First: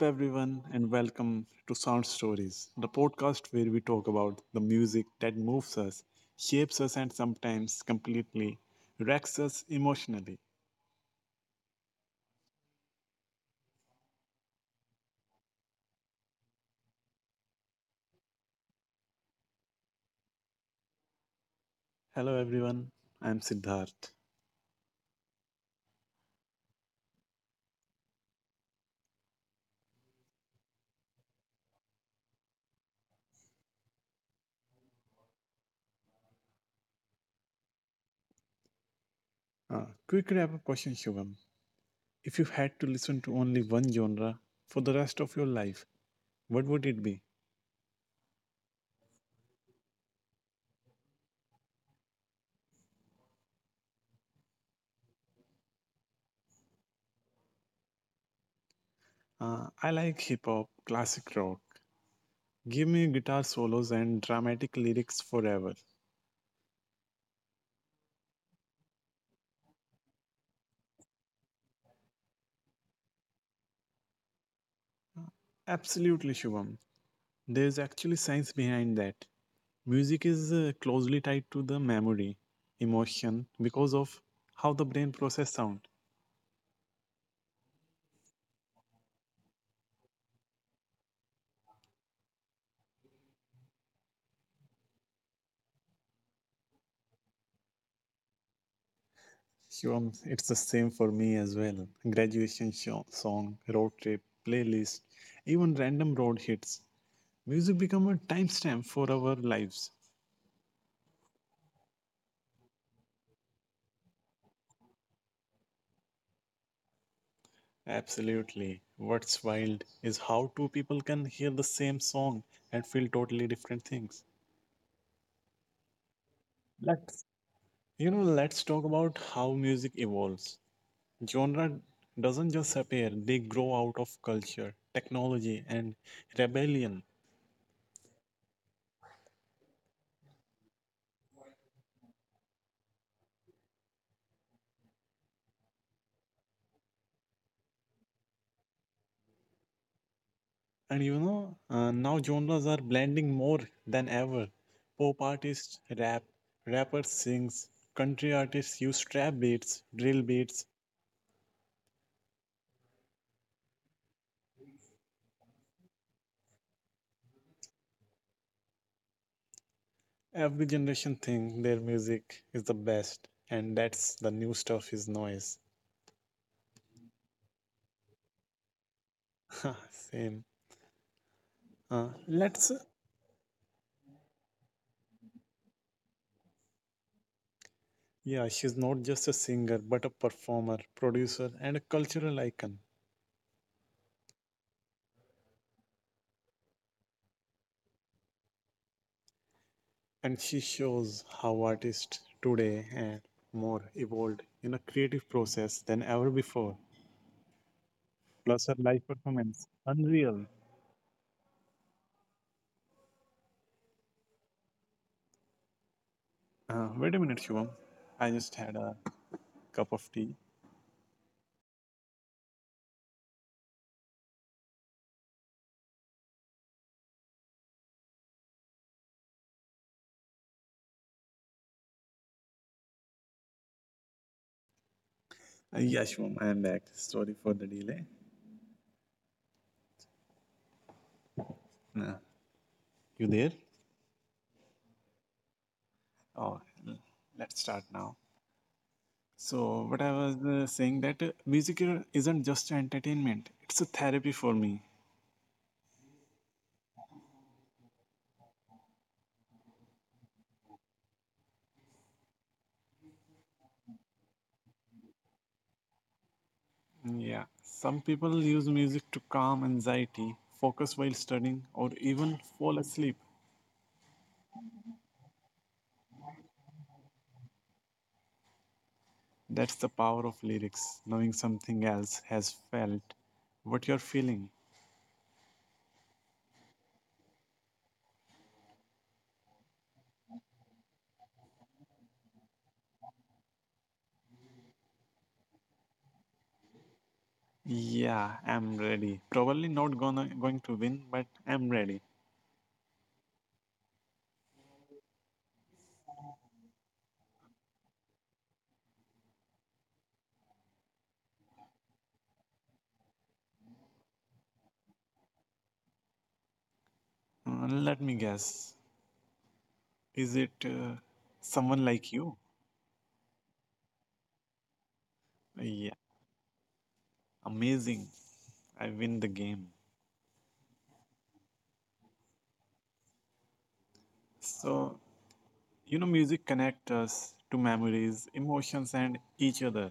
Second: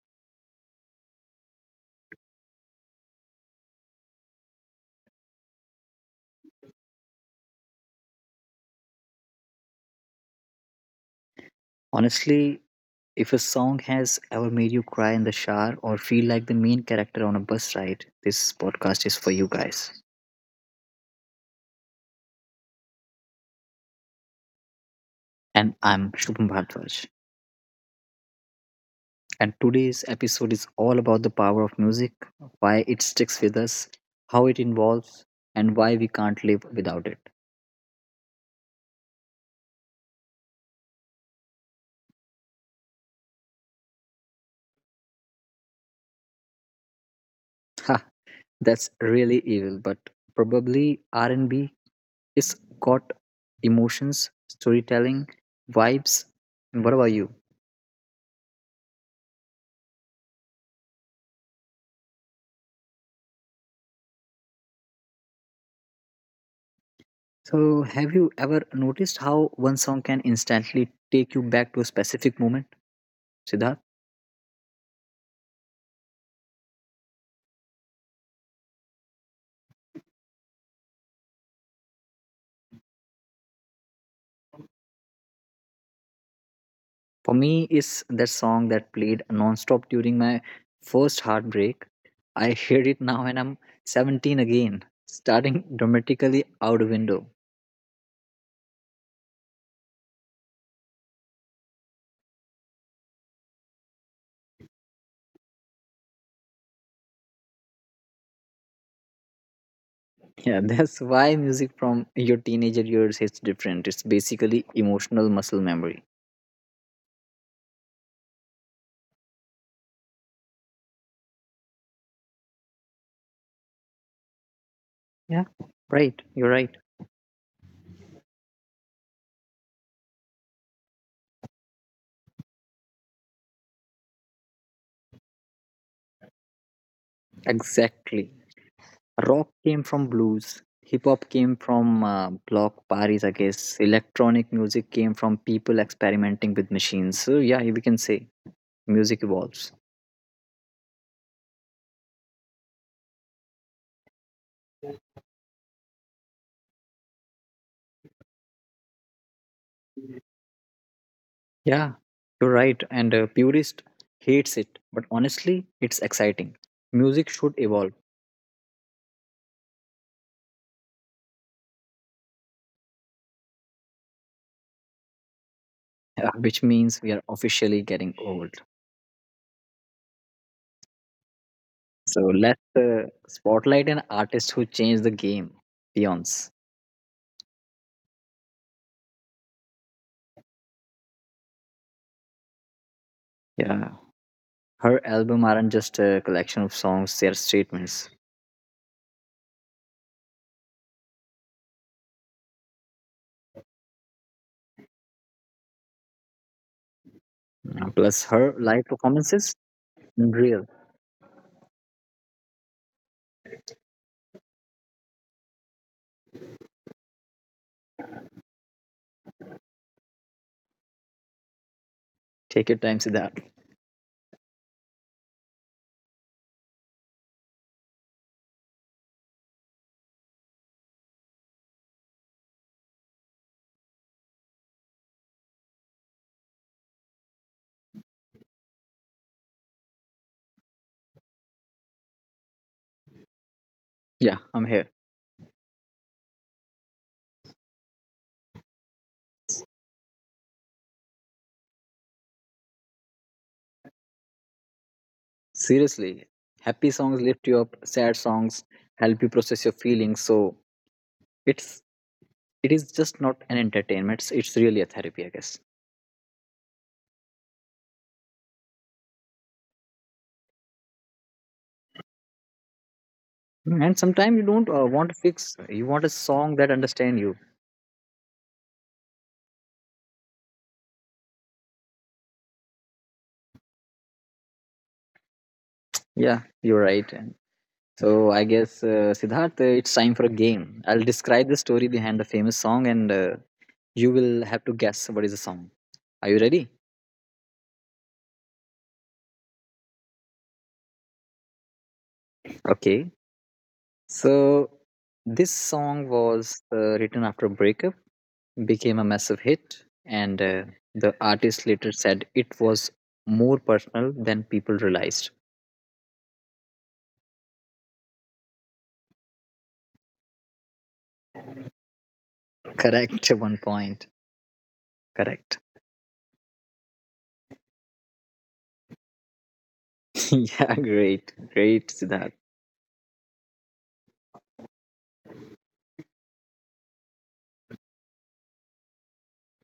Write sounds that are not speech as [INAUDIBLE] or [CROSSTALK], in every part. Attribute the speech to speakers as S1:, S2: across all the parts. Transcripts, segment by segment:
S1: everyone, and welcome to Sound Stories, the podcast where we talk about the music that moves us, shapes us, and sometimes completely wrecks us emotionally.
S2: Honestly, if a song has ever made you cry in the shower or feel like the main character on a bus ride, this podcast is for you guys.
S1: Hello, everyone. I'm Siddharth.
S2: And I'm Shubham Bhardwaj. And today's episode is all about the power of music, why it sticks with us, how it involves, and why we can't live without it.
S1: Quick wrap up question, Shubham. If you had to listen to only one genre for the rest of your life, what would it be?
S2: Ha, that's really evil, but probably R&B is got emotions, storytelling, vibes. And what about you?
S1: I like hip hop, classic rock. Give me guitar solos and dramatic lyrics forever.
S2: So, have you ever noticed how one song can instantly take you back to a specific moment, Siddharth?
S1: Absolutely, Shubham. There's actually science behind that. Music is closely tied to the memory, emotion, because of how the brain process sound.
S2: For me, it's that song that played non-stop during my first heartbreak. I [LAUGHS] hear it now and I'm 17 again, starting dramatically out of window.
S1: Shivam, it's the same for me as well. Graduation song, road trip, playlist, even random road hits. Music become a timestamp for our lives.
S2: Yeah, [LAUGHS] that's why music from your teenager years hits different. It's basically emotional muscle memory.
S1: Absolutely. What's wild is how two people can hear the same song and feel totally different things.
S2: Yeah, right. You're right.
S1: Let's let's talk about how music evolves. Genre doesn't just appear, they grow out of culture, technology, and rebellion.
S2: Exactly. Rock came from blues, hip hop came from block parties, I guess, electronic music came from people experimenting with machines. So yeah, we can say music evolves.
S1: Now genres are blending more than ever. Pop artists rap, rappers sings, country artists use trap beats, drill beats.
S2: Yeah, you're right. And a purist hates it, but honestly, it's exciting. Music should evolve.
S1: Every generation think their music is the best, and that's the new stuff is noise.
S2: [LAUGHS] Which means we are officially getting old.
S1: [LAUGHS] Same. Let's.
S2: So let's spotlight an artist who changed the game. Beyonce.
S1: Yeah, she's not just a singer, but a performer, producer, and a cultural icon.
S2: Yeah, her album aren't just a collection of songs, they are statements.
S1: And she shows how artists today are more evolved in a creative process than ever before.
S2: Plus,
S1: Plus, her
S2: her
S1: live
S2: live
S1: performance,
S2: performances,
S1: unreal.
S2: unreal.
S1: Wait a minute, Shivam. I just had a cup of tea.
S2: Take your time, Siddharth.
S1: Yeah, Shivam, I am back. Sorry for the delay. Uh, you there?
S2: Yeah, I'm here.
S1: Oh, l- let's start now. So, what I was saying that music isn't just entertainment; it's a therapy for me.
S2: Seriously, happy songs lift you up. Sad songs help you process your feelings. So it's it is just not an entertainment. It's really a therapy, I guess.
S1: Yeah, some people use music to calm anxiety, focus while studying, or even fall asleep.
S2: Mm, and sometimes you don't want to fix. You want a song that understand you.
S1: That's the power of lyrics, knowing something else has felt what you're feeling.
S2: Yeah, you're right. And so I guess, Siddharth, it's time for a game. I'll describe the story behind the famous song, and you will have to guess what is the song. Are you ready?
S1: Yeah, I'm ready. Probably not gonna going to win, but I'm ready.
S2: Okay. So, this song was written after a breakup, became a massive hit, and the artist later said it was more personal than people realized.
S1: Let me guess. Is it someone like you?
S2: Correct, [LAUGHS] one point. Correct.
S1: Yeah, amazing. I win the game.
S2: [LAUGHS] Yeah, great. Great, Siddharth.
S1: So, you know, music connects us to memories, emotions, and each other.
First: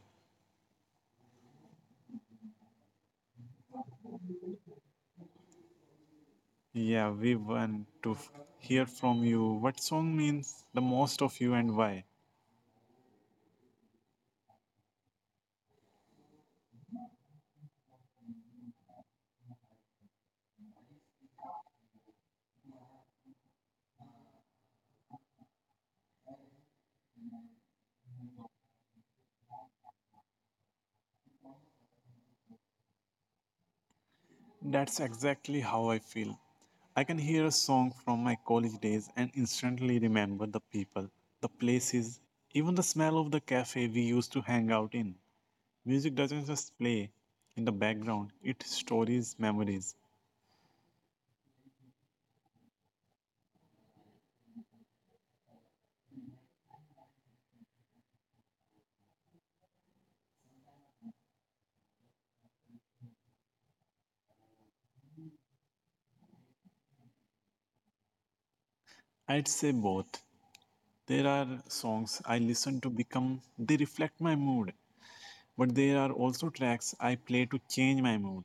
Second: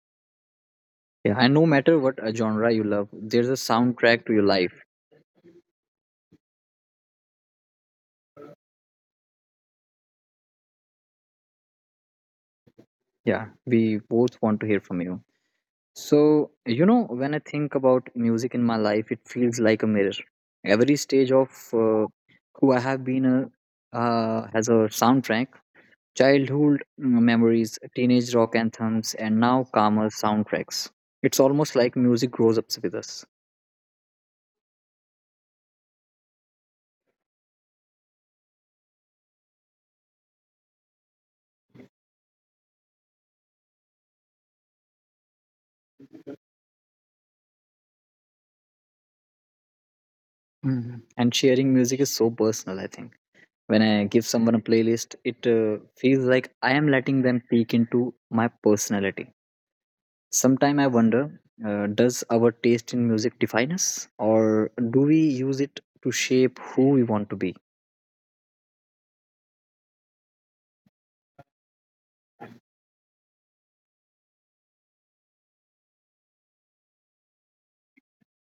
S2: Yeah, and no matter what genre you love, there's a soundtrack to your life.
S1: Yeah, we want to hear from you what song means the most of you and why.
S2: Yeah, we both want to hear from you. So, you know, when I think about music in my life, it feels like a mirror. Every stage of who I have been has a soundtrack. Childhood memories, teenage rock anthems, and now calmer soundtracks. It's almost like music grows up with us.
S1: That's exactly how I feel. I can hear a song from my college days and instantly remember the people, the places, even the smell of the cafe we used to hang out in. Music doesn't just play in the background, it stories memories.
S2: Mhm. And sharing music is so personal, I think. When I give someone a playlist, it feels like I am letting them peek into my personality. Sometime I wonder, does our taste in music define us, or do we use it to shape who we want to be?
S1: I'd say both. There are songs I listen to become, they reflect my mood, but there are also tracks I play to change my mood.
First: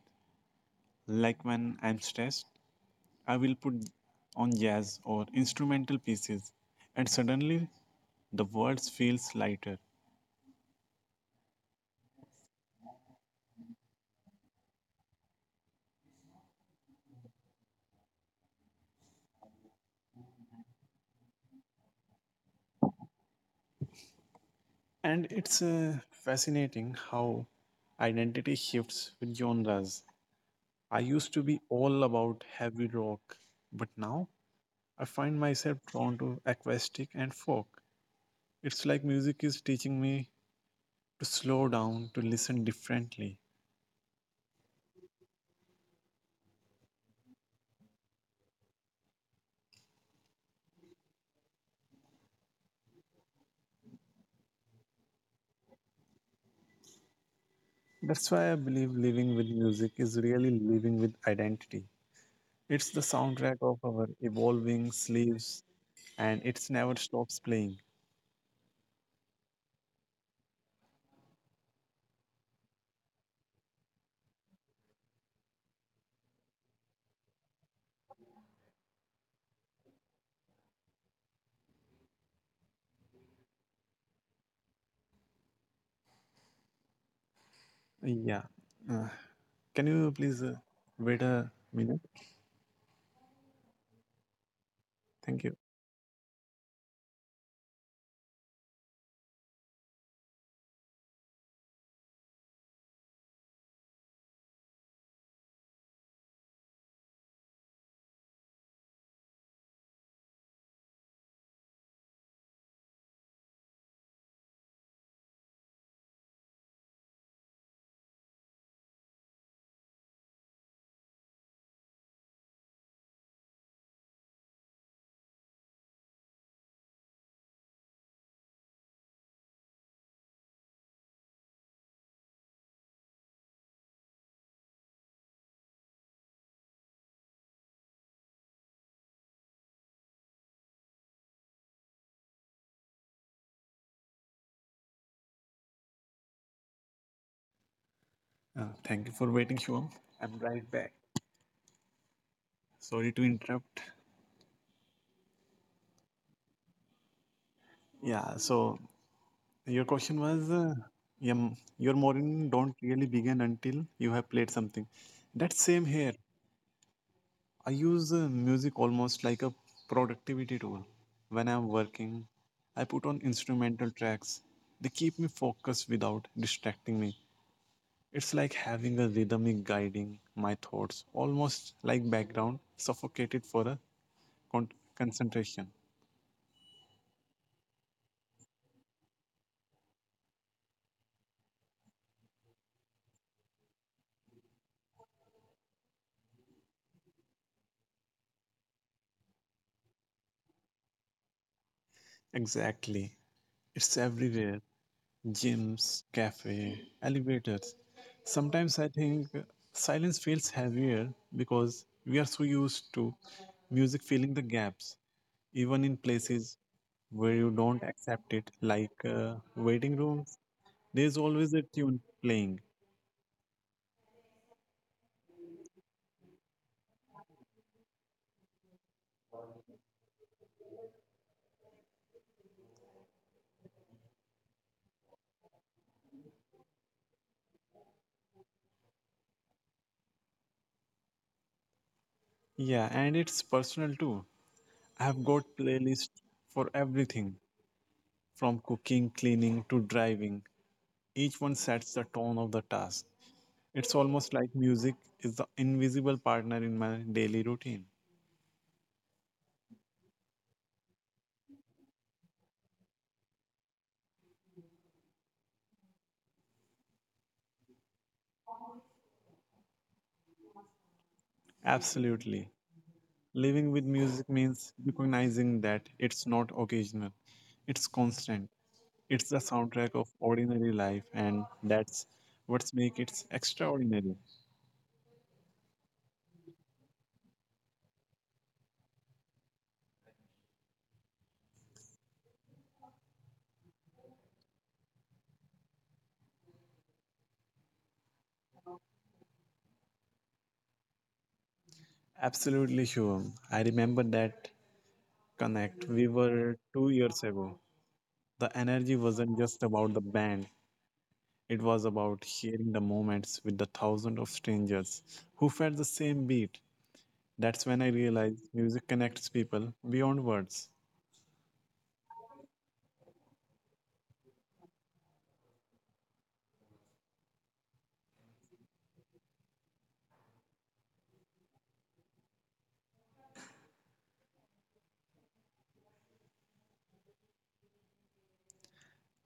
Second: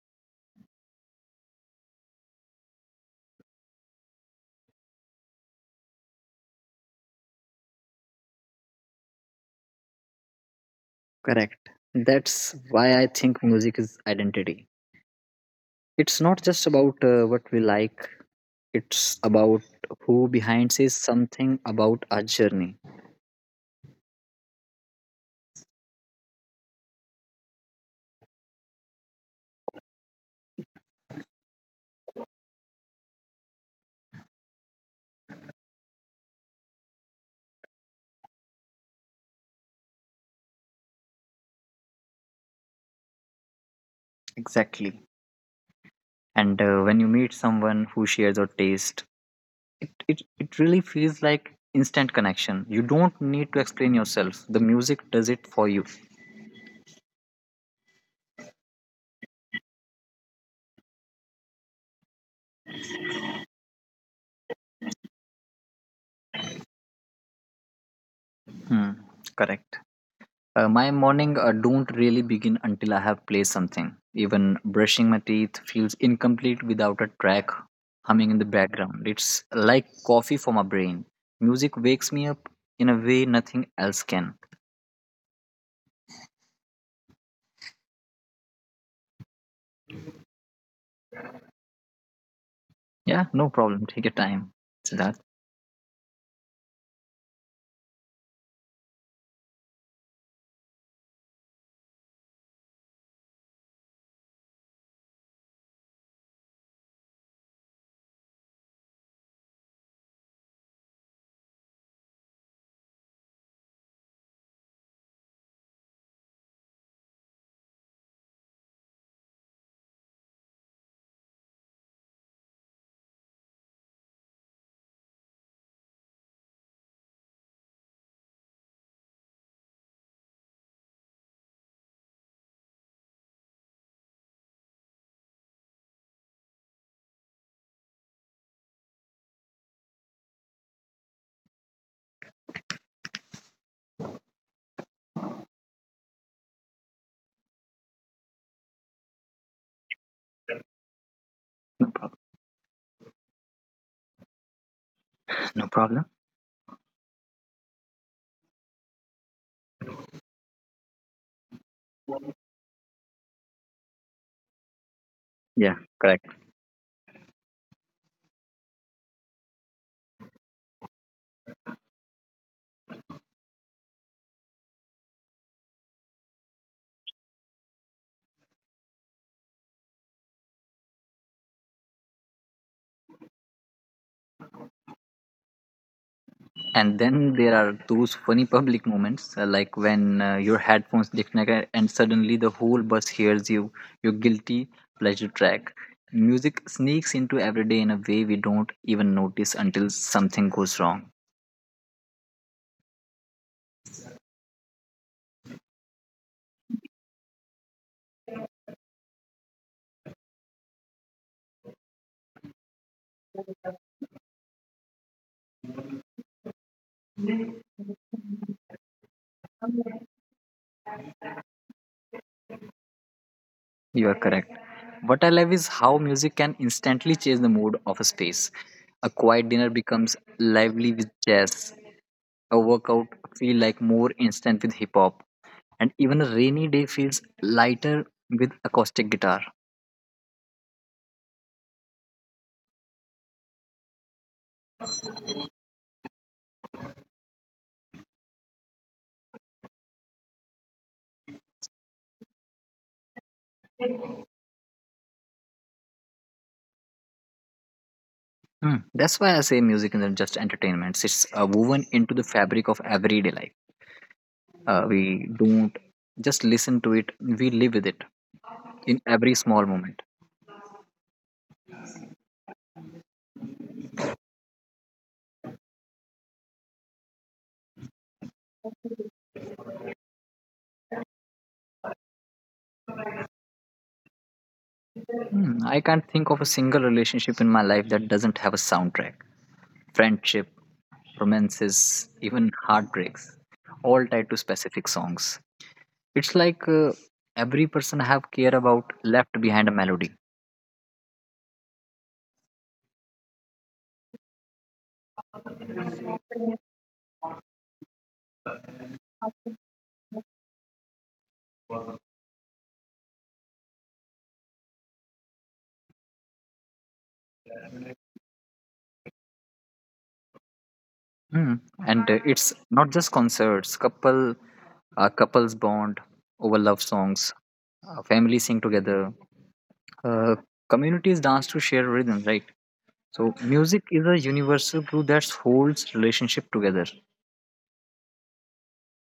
S1: Like when I'm stressed, I will put on jazz or instrumental pieces, and suddenly the world feels lighter.
S2: Correct. That's why I think music is identity. It's not just about what we like, it's about who behind says something about our journey.
S1: And it's fascinating how identity shifts with genres. I used to be all about heavy rock, but now I find myself drawn to acoustic and folk. It's like music is teaching me to slow down, to listen differently.
S2: Exactly. And when you meet someone who shares your taste, it really feels like instant connection. You don't need to explain yourself, the music does it for you.
S1: That's why I believe living with music is really living with identity. It's the soundtrack of our evolving sleeves and it's never stops playing.
S2: Hmm, correct. My morning don't really begin until I have played something. Even brushing my teeth feels incomplete without a track humming in the background. It's like coffee for my brain. Music wakes me up in a way nothing else can.
S1: Yeah. Uh, can you please wait a minute?
S2: Yeah, no problem. Take your time. Siddharth,
S1: Thank you. Thank you for waiting, Shivam. I'm right back. Sorry to interrupt.
S2: no problem.
S1: Yeah, so your question was your morning don't really begin until you have played something. That's same
S2: Yeah,
S1: here.
S2: correct.
S1: I use music almost like a productivity tool. When I'm working, I put on instrumental tracks. They keep me focused without distracting me. It's like having a rhythmic guiding my thoughts, almost like background suffocated for a con- concentration.
S2: And then there are those funny public moments, like when your headphones disconnect and suddenly the whole bus hears you, your guilty pleasure track. Music sneaks into every day in a way we don't even notice until something goes wrong.
S1: Exactly. It's everywhere. Gyms, cafe, elevators. Sometimes I think silence feels heavier because we are so used to music filling the gaps. Even in places where you don't accept it, like waiting rooms. There's always a tune playing.
S2: You are correct. What I love is how music can instantly change the mood of a space. A quiet dinner becomes lively with jazz. A workout feel like more instant with hip hop. And even a rainy day feels lighter with acoustic guitar.
S1: Yeah, and it's personal too. I've got playlists for everything from cooking, cleaning to driving. Each one sets the tone of the task. It's almost like music is the invisible partner in my daily routine.
S2: Mm. That's why I say music isn't just entertainment. It's woven into the fabric of everyday life. We don't just listen to it, we live with it in every small moment.
S1: Absolutely. Living with music means recognizing that it's not occasional, it's constant. It's the soundtrack of ordinary life, and that's what's make it extraordinary.
S2: Mm. I can't think of a single relationship in my life that doesn't have a soundtrack. Friendship, romances, even heartbreaks, all tied to specific songs. It's like every person I have care about left behind a melody.
S1: Absolutely, Shivam. I remember that connect. We were 2 years ago. The energy wasn't just about the band. It was about sharing the moments with the thousands of strangers who felt the same beat. That's when I realized music connects people beyond words.
S2: Mm. And it's not just concerts. Couples bond over love songs. Families sing together. Uh, Communities dance to share rhythm. Right. So music is a universal glue that holds relationship together.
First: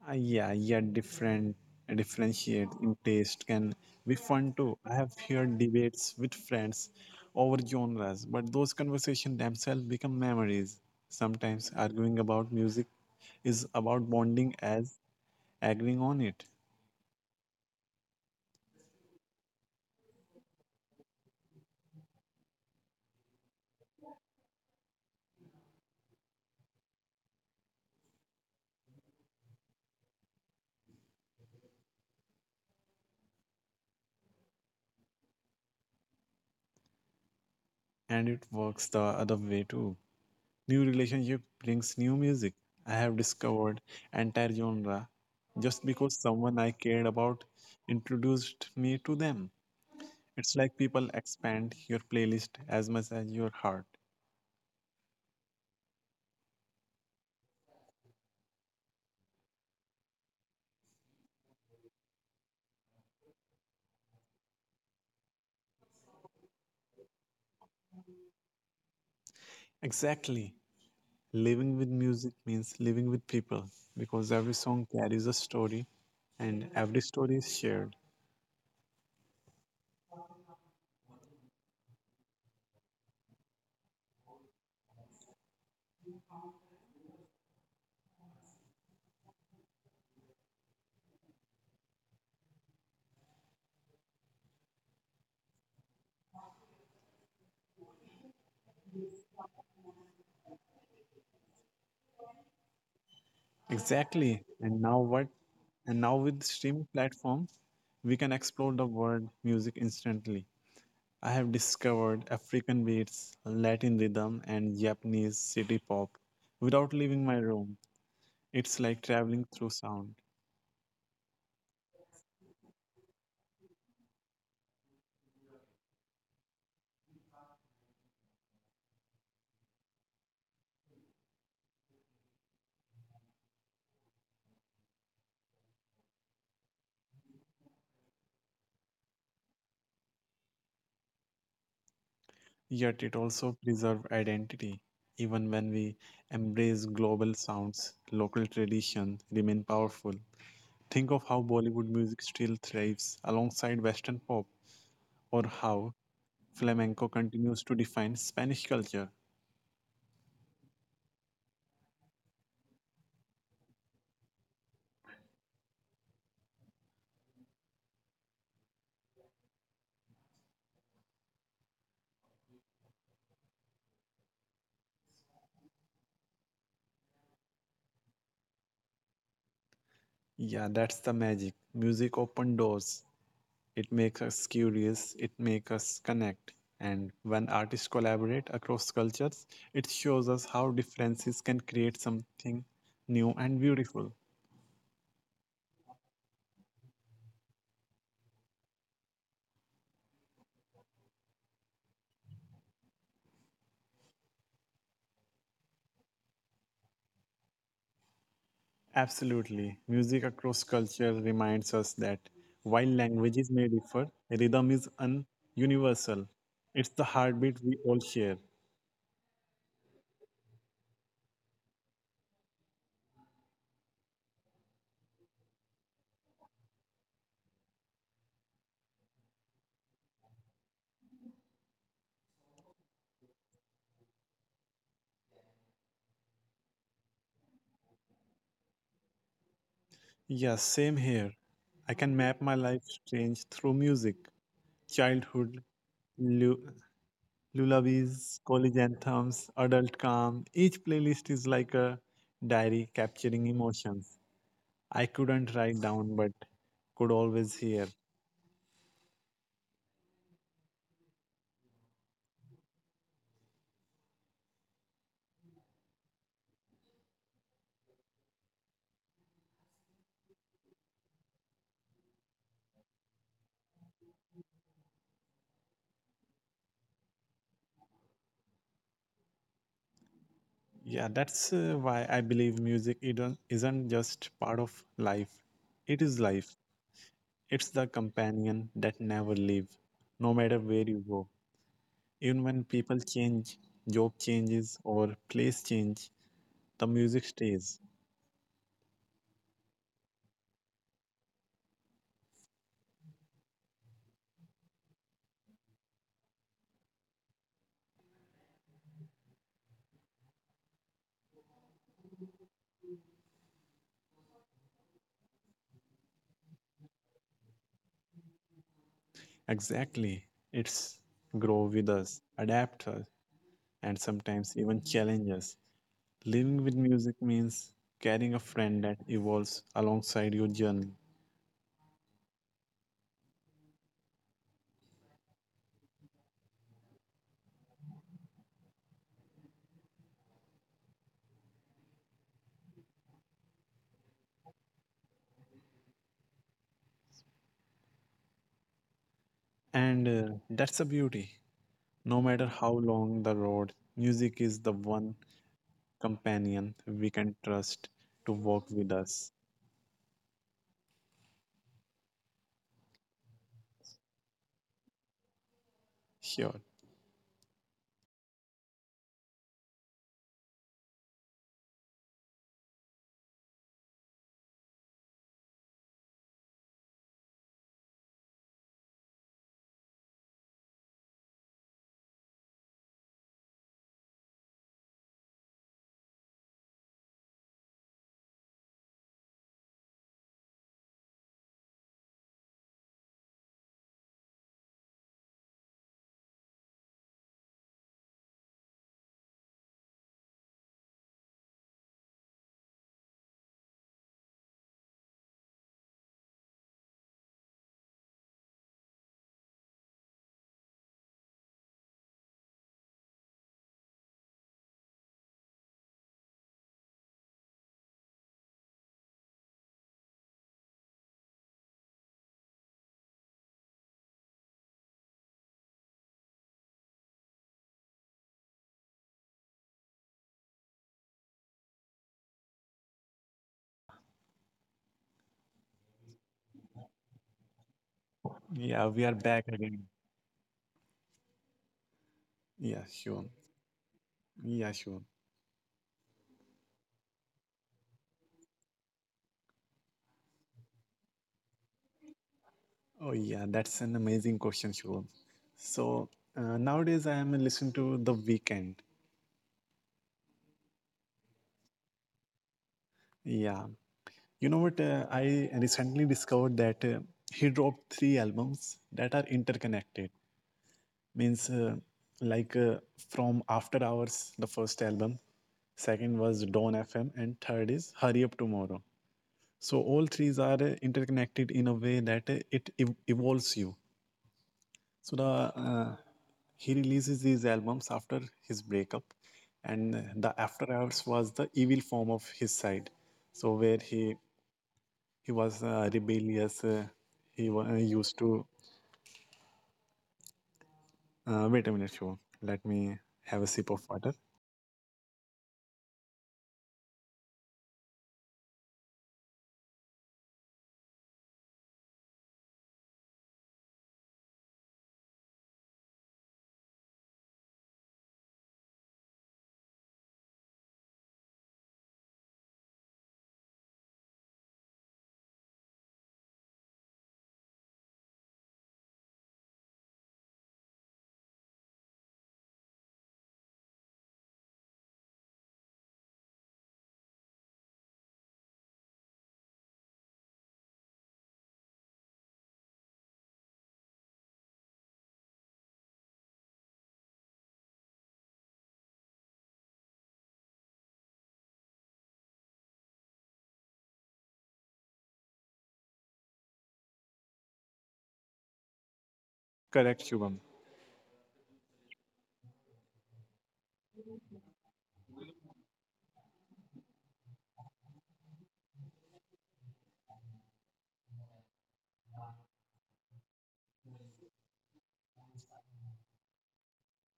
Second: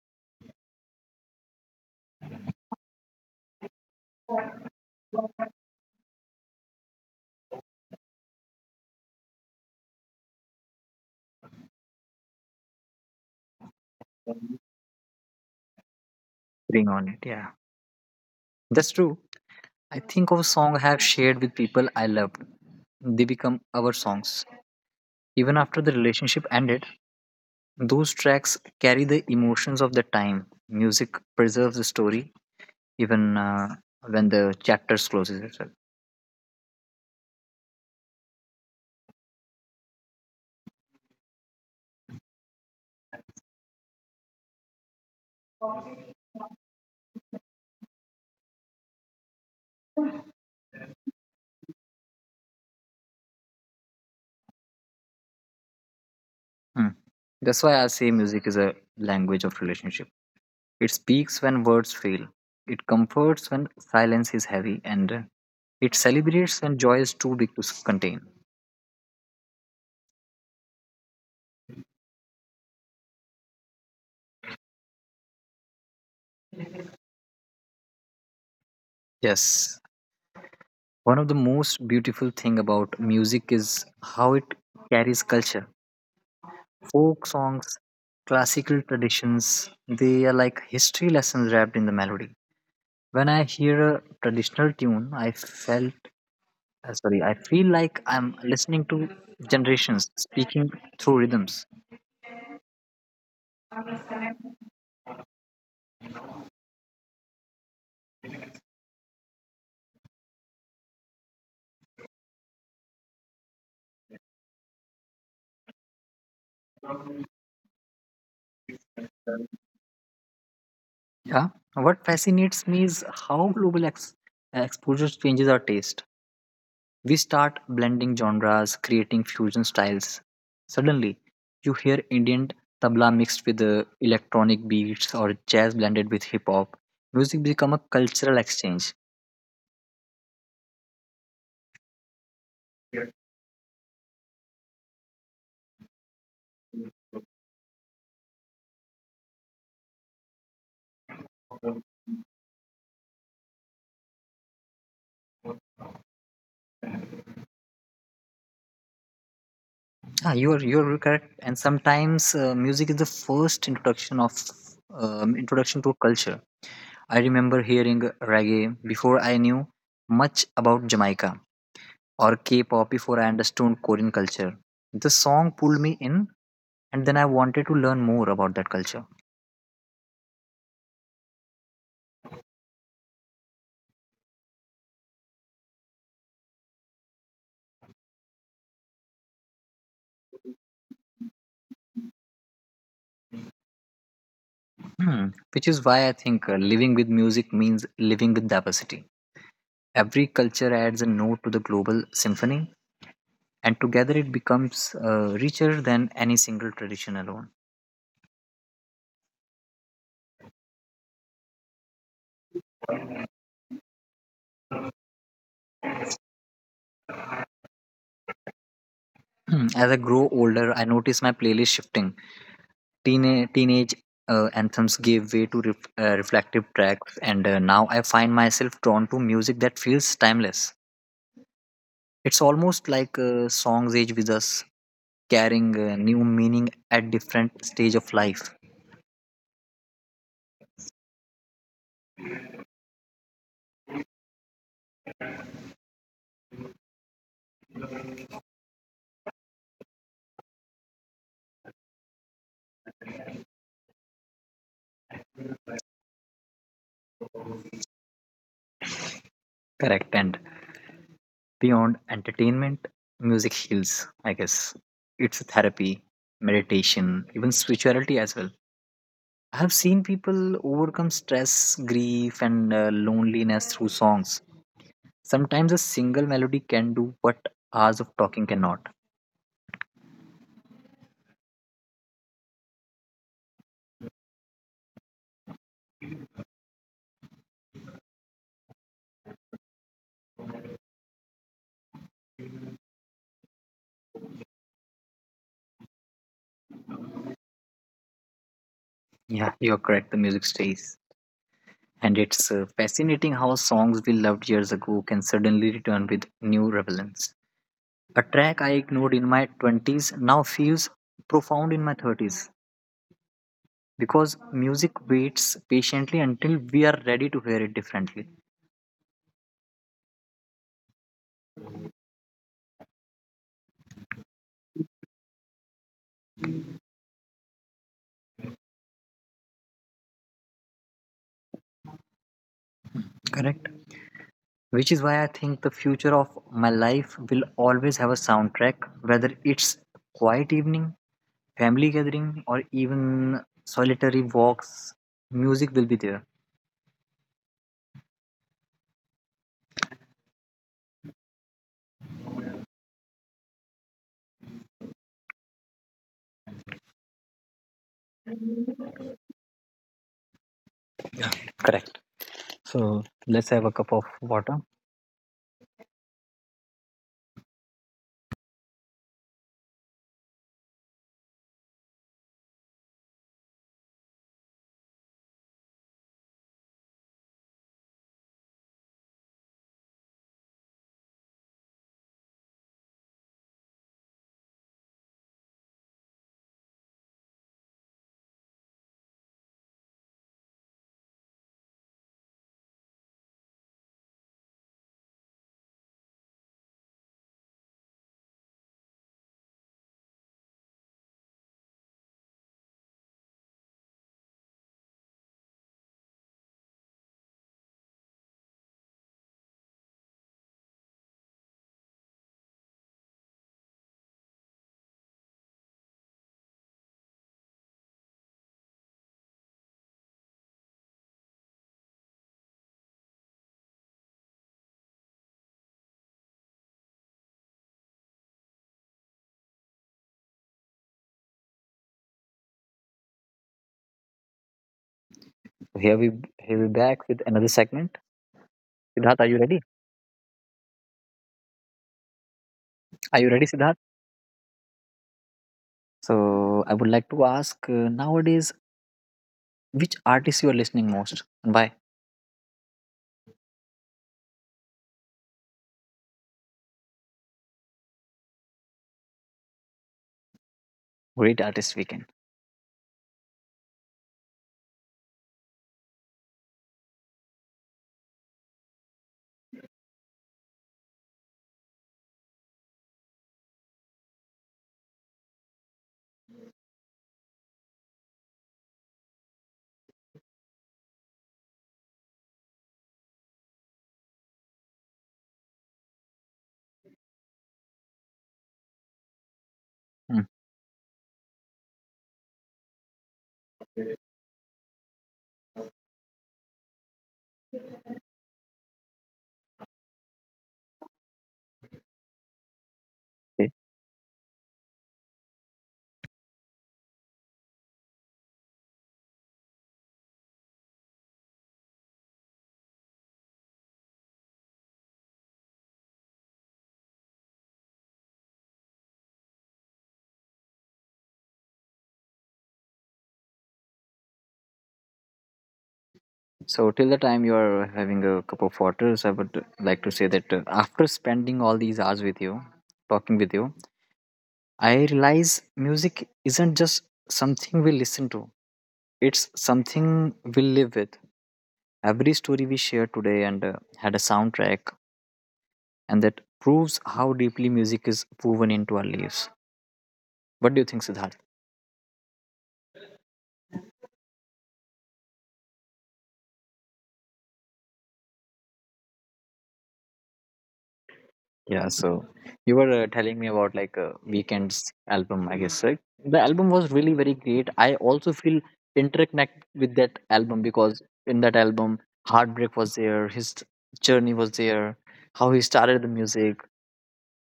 S1: Uh, yeah, yeah, different Differentiate in taste can be fun too. I have heard debates with friends over genres, but those conversations themselves become memories. Sometimes arguing about music is about bonding as agreeing on it,
S2: Bring on it. Yeah, that's true. I think of a song I have shared with people I loved. They become our songs. Even after the relationship ended, those tracks carry the emotions of the time. Music preserves the story even when the chapters closes itself.
S1: and it works the other way too. New relationship brings new music. I have discovered entire genre just because someone I cared about introduced me to them. It's like people expand your playlist as much as your heart.
S2: Hmm. That's why I say music is a language of relationship. It speaks when words fail. It comforts when silence is heavy, and it celebrates when joy is too big to contain.
S1: Exactly. Living with music means living with people because every song carries a story and every story is shared.
S2: Yes, one of the most beautiful thing about music is how it carries culture. Folk songs, classical traditions, they are like history lessons wrapped in the melody. When I hear a traditional tune, I feel like I'm listening to generations speaking through rhythms.
S1: Exactly. And now what? And now with streaming platforms, we can explore the world music instantly. I have discovered African beats, Latin rhythm, and Japanese city pop without leaving my room. It's like traveling through sound.
S2: Yeah. What fascinates me is how global exposure changes our taste. We start blending genres, creating fusion styles. Suddenly, you hear Indian tabla mixed with electronic beats or jazz blended with hip hop. Music become a cultural exchange.
S1: Yet it also preserves identity. Even when we embrace global sounds, local tradition remain powerful. Think of how Bollywood music still thrives alongside Western pop, or how flamenco continues to define Spanish culture.
S2: Ah, you are correct. And sometimes music is the first introduction to a culture. I remember hearing reggae before I knew much about Jamaica, or K pop before I understood Korean culture. The song pulled me in, and then I wanted to learn more about that culture.
S1: Yeah, that's the magic. Music opens doors. It makes us curious. It makes us connect. And when artists collaborate across cultures, it shows us how differences can create something new and beautiful.
S2: Hmm. Which is why I think living with music means living with diversity. Every culture adds a note to the global symphony, and together it becomes richer than any single tradition alone.
S1: Absolutely. Music across culture reminds us that while languages may differ, rhythm is universal. It's the heartbeat we all share.
S2: Hmm. As I grow older, I notice my playlist shifting. Teenage anthems gave way to reflective tracks, and now I find myself drawn to music that feels timeless. It's almost like songs age with us, carrying new meaning at different stage of life.
S1: Yeah, same here. I can map my life change through music. Childhood, lu- lullabies, college anthems, adult calm. Each playlist is like a diary capturing emotions. I couldn't write down, but could always hear.
S2: Correct, and beyond entertainment, music heals. I guess it's therapy, meditation, even spirituality as well. I have seen people overcome stress, grief, and loneliness through songs. Sometimes a single melody can do what hours of talking cannot.
S1: Yeah, that's why I believe music isn't just part of life. It is life. It's the companion that never leaves, no matter where you go. Even when people change, job changes, or place change, the music stays.
S2: Yeah, you're correct, the music stays. And it's fascinating how songs we loved years ago can suddenly return with new relevance. A track I ignored in my 20s now feels profound in my 30s because music waits patiently until we are ready to hear it differently.
S1: Exactly. It's grow with us, adapt us, and sometimes even challenge us. Living with music means carrying a friend that evolves alongside your journey.
S2: Correct. Which is why I think the future of my life will always have a soundtrack, whether it's quiet evening, family gathering, or even solitary walks, music will be there.
S1: And that's the beauty. No matter how long the road, music is the one companion we can trust to walk with us.
S2: Correct. So let's have a cup of water.
S1: Sure.
S2: So here we back with another segment.
S1: Yeah, we
S2: Siddharth, are
S1: are
S2: you ready?
S1: back again. Yeah,
S2: Are you
S1: sure.
S2: ready, Siddharth?
S1: Yeah, sure.
S2: So I would like to ask, nowadays which artist you are listening most and why?
S1: Oh, yeah, that's an amazing question, Shubham. So nowadays I am listening to The Weeknd.
S2: Great artist weekend.
S1: Yeah, you know what? I recently discovered that he dropped three albums that are interconnected. Means like uh, from After Hours, the first album, second was Dawn FM, and third is Hurry Up Tomorrow. So all threes are interconnected in a way that it evolves you. So the he releases these albums after his breakup, and
S2: Hmm.
S1: the After Hours was the evil form of his side. So where he was rebellious, used to wait a minute, Shubham. Let me have a
S2: Okay.
S1: sip of water.
S2: So till the time you are having a cup of water, so I would like to say that after spending all these hours with you, talking with you, I realize music isn't just something we listen to, it's something we live with. Every story we shared today and had a soundtrack, and that proves how deeply music is woven into our lives. What do you think, Siddharth?
S1: Correct, Shubham.
S2: Yeah, so you were telling me about like Weekend's album, I guess. Right? The album was really very great. I also feel interconnect with that album because in that album, heartbreak was there, his journey was there, how he started the music,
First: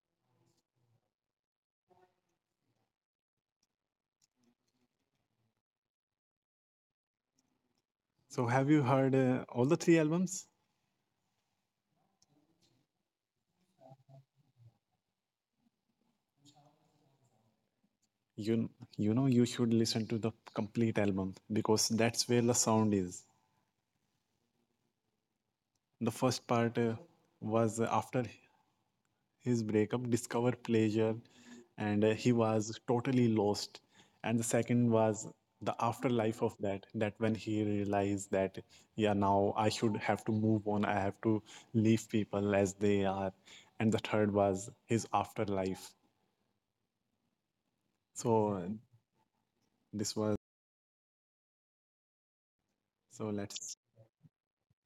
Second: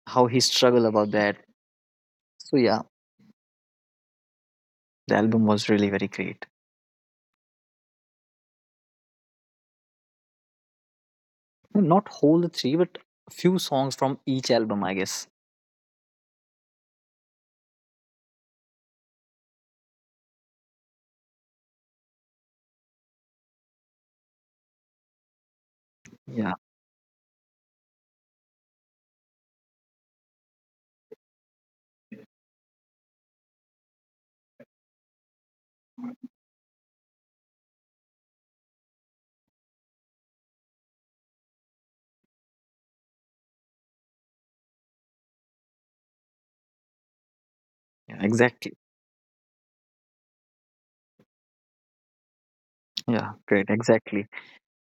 S2: how he struggled about that. So yeah, the album was really very great.
S1: So have you heard all the three albums?
S2: No, not whole the three, but a few songs from each album, I guess.
S1: You you know you should listen to the complete album because that's where the sound is. The first
S2: Yeah,
S1: part was after his breakup, discover pleasure, and he was totally lost. And the second was the afterlife of that. That when he realized that yeah, now I should have to move on. I have to leave people as they are. And the third was his afterlife.
S2: yeah,
S1: So
S2: exactly.
S1: this was so
S2: Yeah, great,
S1: let's
S2: exactly.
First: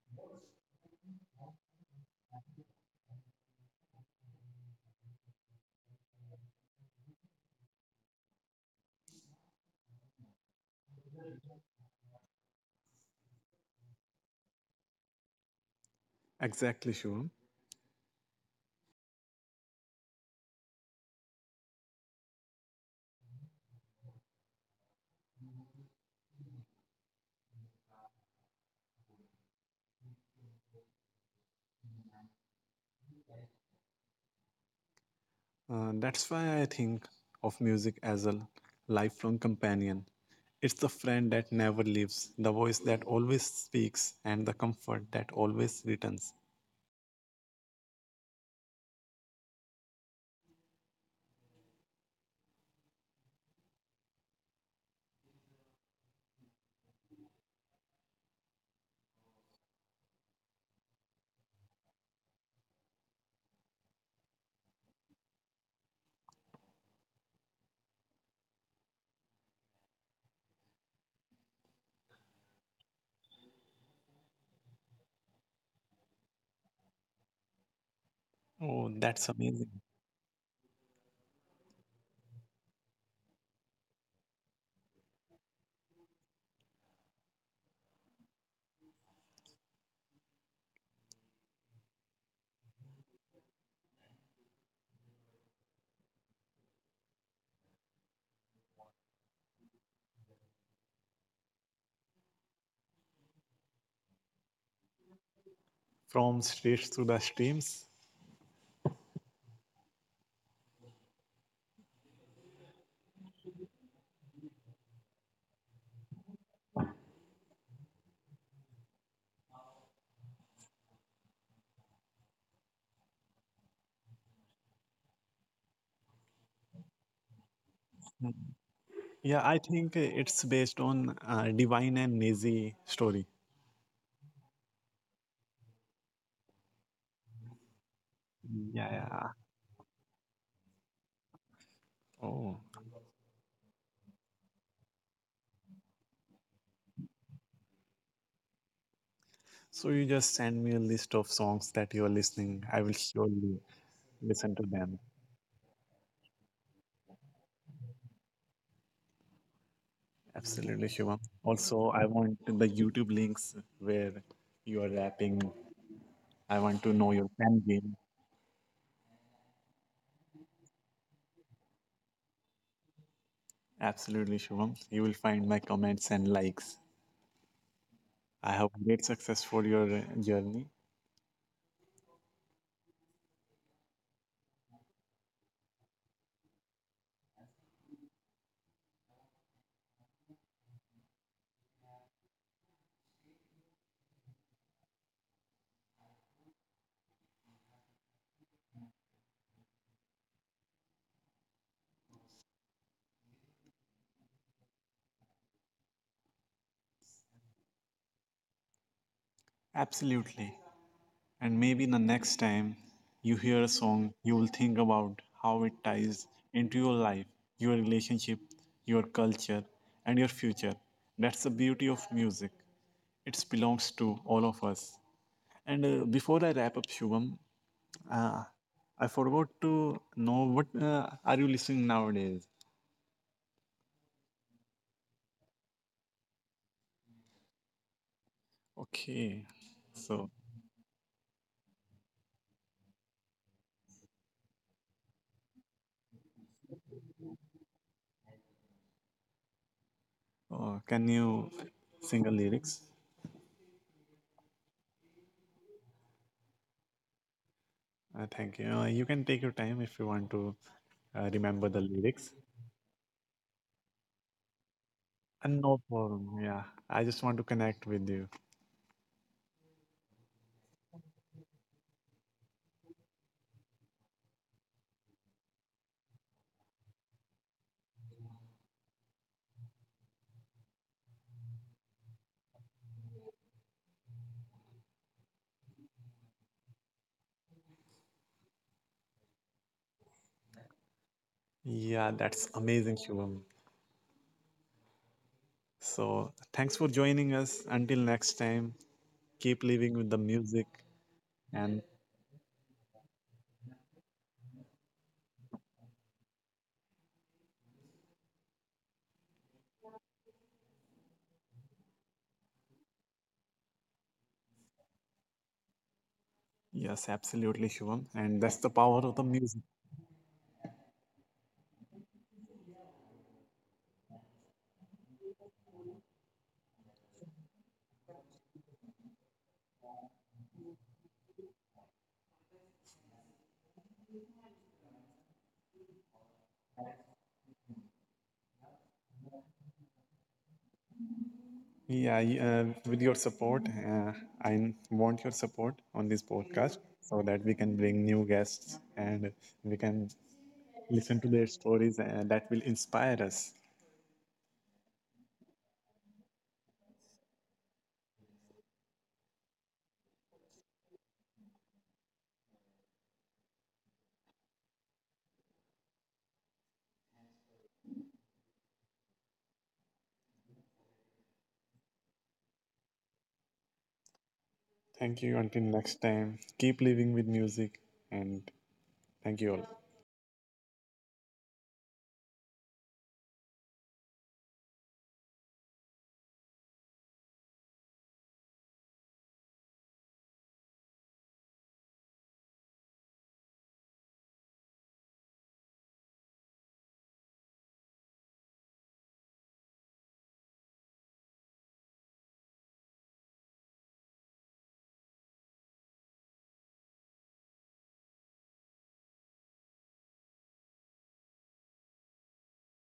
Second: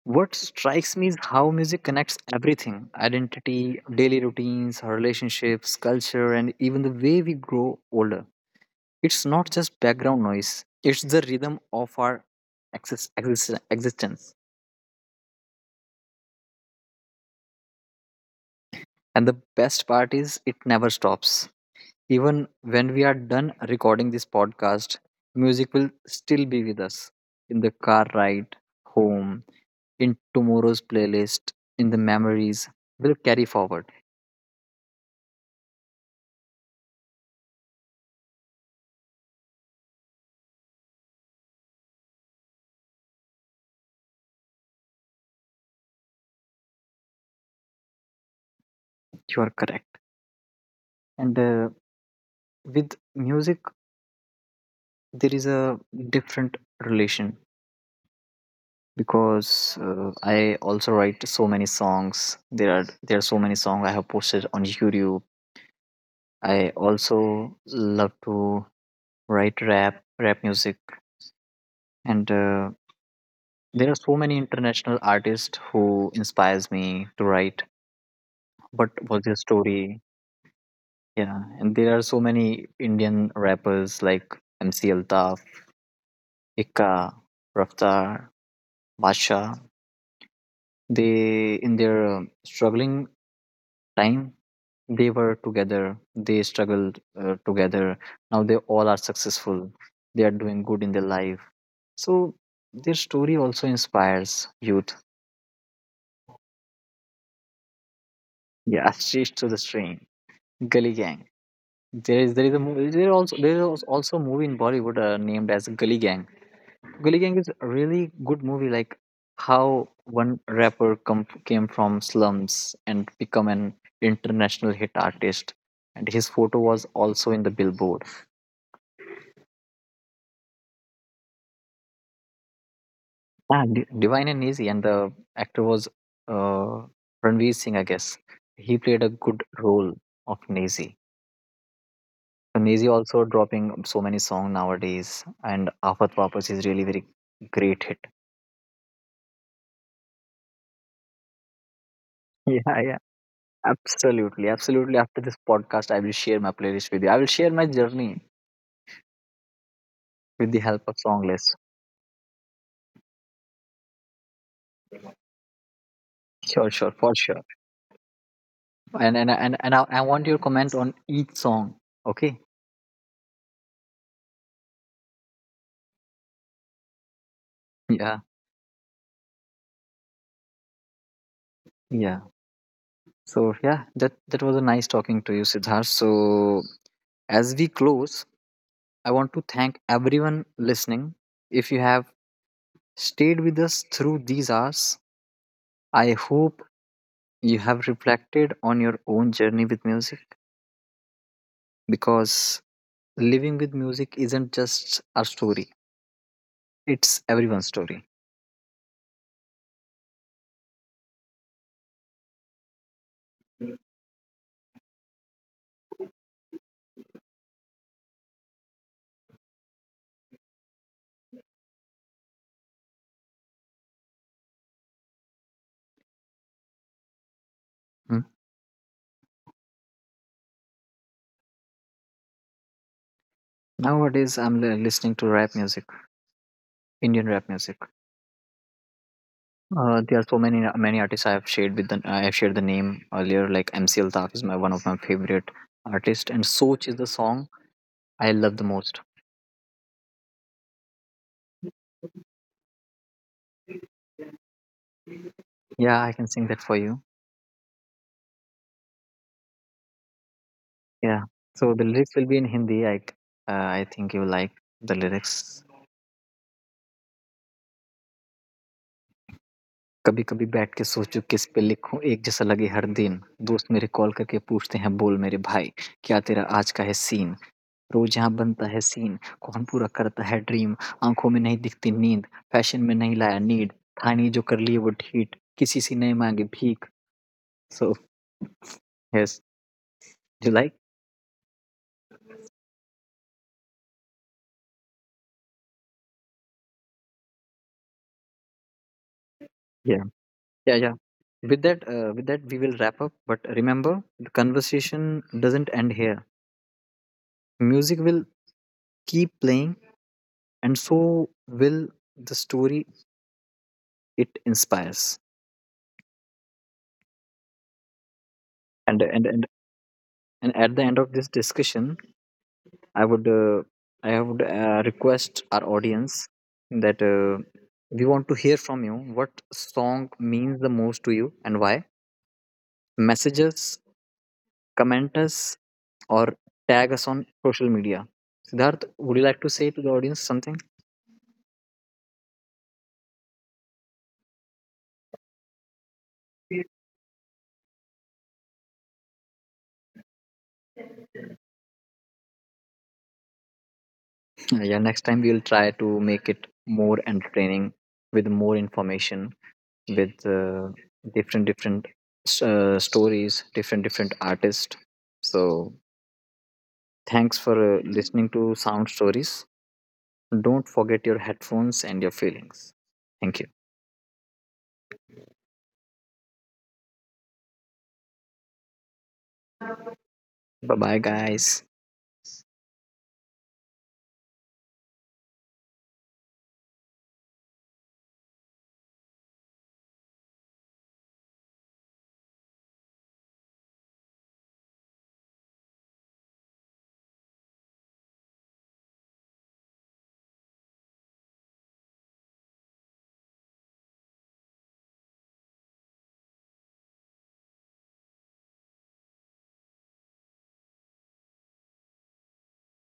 S2: What strikes me is how music connects everything: identity, daily routines, our relationships, culture, and even the way we grow older. It's not just background noise, it's the rhythm of our existence.
S1: exactly sure.
S2: And the best part is, it never stops. Even when we are done recording this podcast, music will still be with us in the car ride, home, in tomorrow's playlist, in the memories will carry forward.
S1: That's why I think of music as a lifelong companion. It's the friend that never leaves, the voice that always speaks, and the comfort that always returns.
S2: You are correct. And with music, there is a different relation because I also write so many songs. There are so many songs I have posted on YouTube. I also love to write rap music, and there are so many international artists who inspires me to write.
S1: Oh,
S2: What
S1: that's
S2: was your
S1: amazing.
S2: story? Yeah, and there are so many Indian rappers like MC Altaf, Ikka, Raftar, Basha. They in their struggling time, they were together. They struggled together. Now they all are successful. They are doing good in their life. So their story also inspires youth.
S1: From streets to the streams.
S2: Yeah, [LAUGHS] she's to the stream. Gully Gang. There is a movie. There also there is also a movie in Bollywood named as Gully Gang. Gully Gang is a really good movie. Like how one rapper come came from slums and become an international hit artist, and his photo was also in the billboard.
S1: Yeah, I think it's based on Divine and Nazi story.
S2: Ah, Divine and Easy, and the actor was uh, Ranveer Singh, I guess. He
S1: Yeah,
S2: played a
S1: yeah.
S2: good role of Nazi.
S1: Oh.
S2: So Nazi also dropping so many songs nowadays, and Afat Wapas is really very great hit.
S1: So you just send me a list of songs that you're listening. I
S2: Yeah,
S1: will
S2: yeah.
S1: surely listen
S2: Absolutely,
S1: to them.
S2: absolutely. After this podcast, I will share my playlist with you. I will share my journey with the
S1: Absolutely,
S2: help of
S1: Shivam.
S2: song lists.
S1: Also, I want the YouTube links where you are rapping. I want to
S2: Sure,
S1: know
S2: sure,
S1: your
S2: for
S1: fan
S2: sure.
S1: game.
S2: And I want your comment on each song. Okay.
S1: Absolutely, Shivam. You will find my comments and likes.
S2: Yeah,
S1: I hope great success for your journey.
S2: yeah. So yeah, that was a nice talking to you, Siddharth. So as we close, I want to thank everyone listening. If you have stayed with us through these hours, I hope you have reflected on your own journey with music, because living with music isn't just our story, it's everyone's story.
S1: Absolutely. And maybe the next time you hear a song, you will think about how it ties into your life, your relationship, your culture, and your future. That's the beauty of music. It belongs to all of us. And before I wrap up, Shubham,
S2: Hmm.
S1: ah, I forgot to know what are you listening nowadays.
S2: Nowadays I'm listening to rap music, Indian rap music.
S1: Okay,
S2: There are
S1: so
S2: so many many artists. I have shared the name earlier, like MC Altaf is my one of my favorite artists, and Soch is the song I love the most.
S1: can you sing the lyrics?
S2: Yeah, I can sing that for you.
S1: Thank you. You can take your time if you want to
S2: Yeah,
S1: remember
S2: so
S1: the
S2: the lyrics
S1: lyrics.
S2: will be in Hindi. I think you like the lyrics.
S1: And no problem. Yeah, I just want to connect with you.
S2: कभी-कभी बैठ के सोचूं किस पे लिखूं एक जैसा लगे हर दिन, दोस्त मेरे कॉल करके पूछते हैं बोल मेरे भाई क्या तेरा आज का है सीन, रोज यहाँ बनता है सीन कौन पूरा करता है ड्रीम, आंखों में नहीं दिखती नींद, फैशन में नहीं लाया नीड, था नहीं जो कर लिए वो ठीक किसी से नहीं मांगी भीख. So yes you like.
S1: Yeah, that's amazing, Shivam. So thanks for joining us. Until next time, keep living with
S2: Yeah.
S1: the music.
S2: Yeah. With
S1: And
S2: that with that we will wrap up, but remember, the conversation doesn't end here. Music will keep playing, and so will the story it inspires.
S1: yes, absolutely, Shivam. And that's the
S2: and
S1: power of the
S2: and and,
S1: music.
S2: and at the end of this discussion, i would uh, I would request our audience that we want to hear from you what song means the most to you and why. Message us, comment us, or tag us on social media. Siddharth, would you like to say to the audience something?
S1: With your support, I want your support on this podcast so that we can bring new guests and we can listen to their stories and that will inspire us.
S2: Yeah, next time we will try to make it more entertaining, with more information, with different different stories, different different artists. So thanks for listening to Sound Stories. Don't forget your headphones and your feelings. Thank you.
S1: Thank you. Until next time, keep living with music and thank you all.
S2: Bye bye, guys.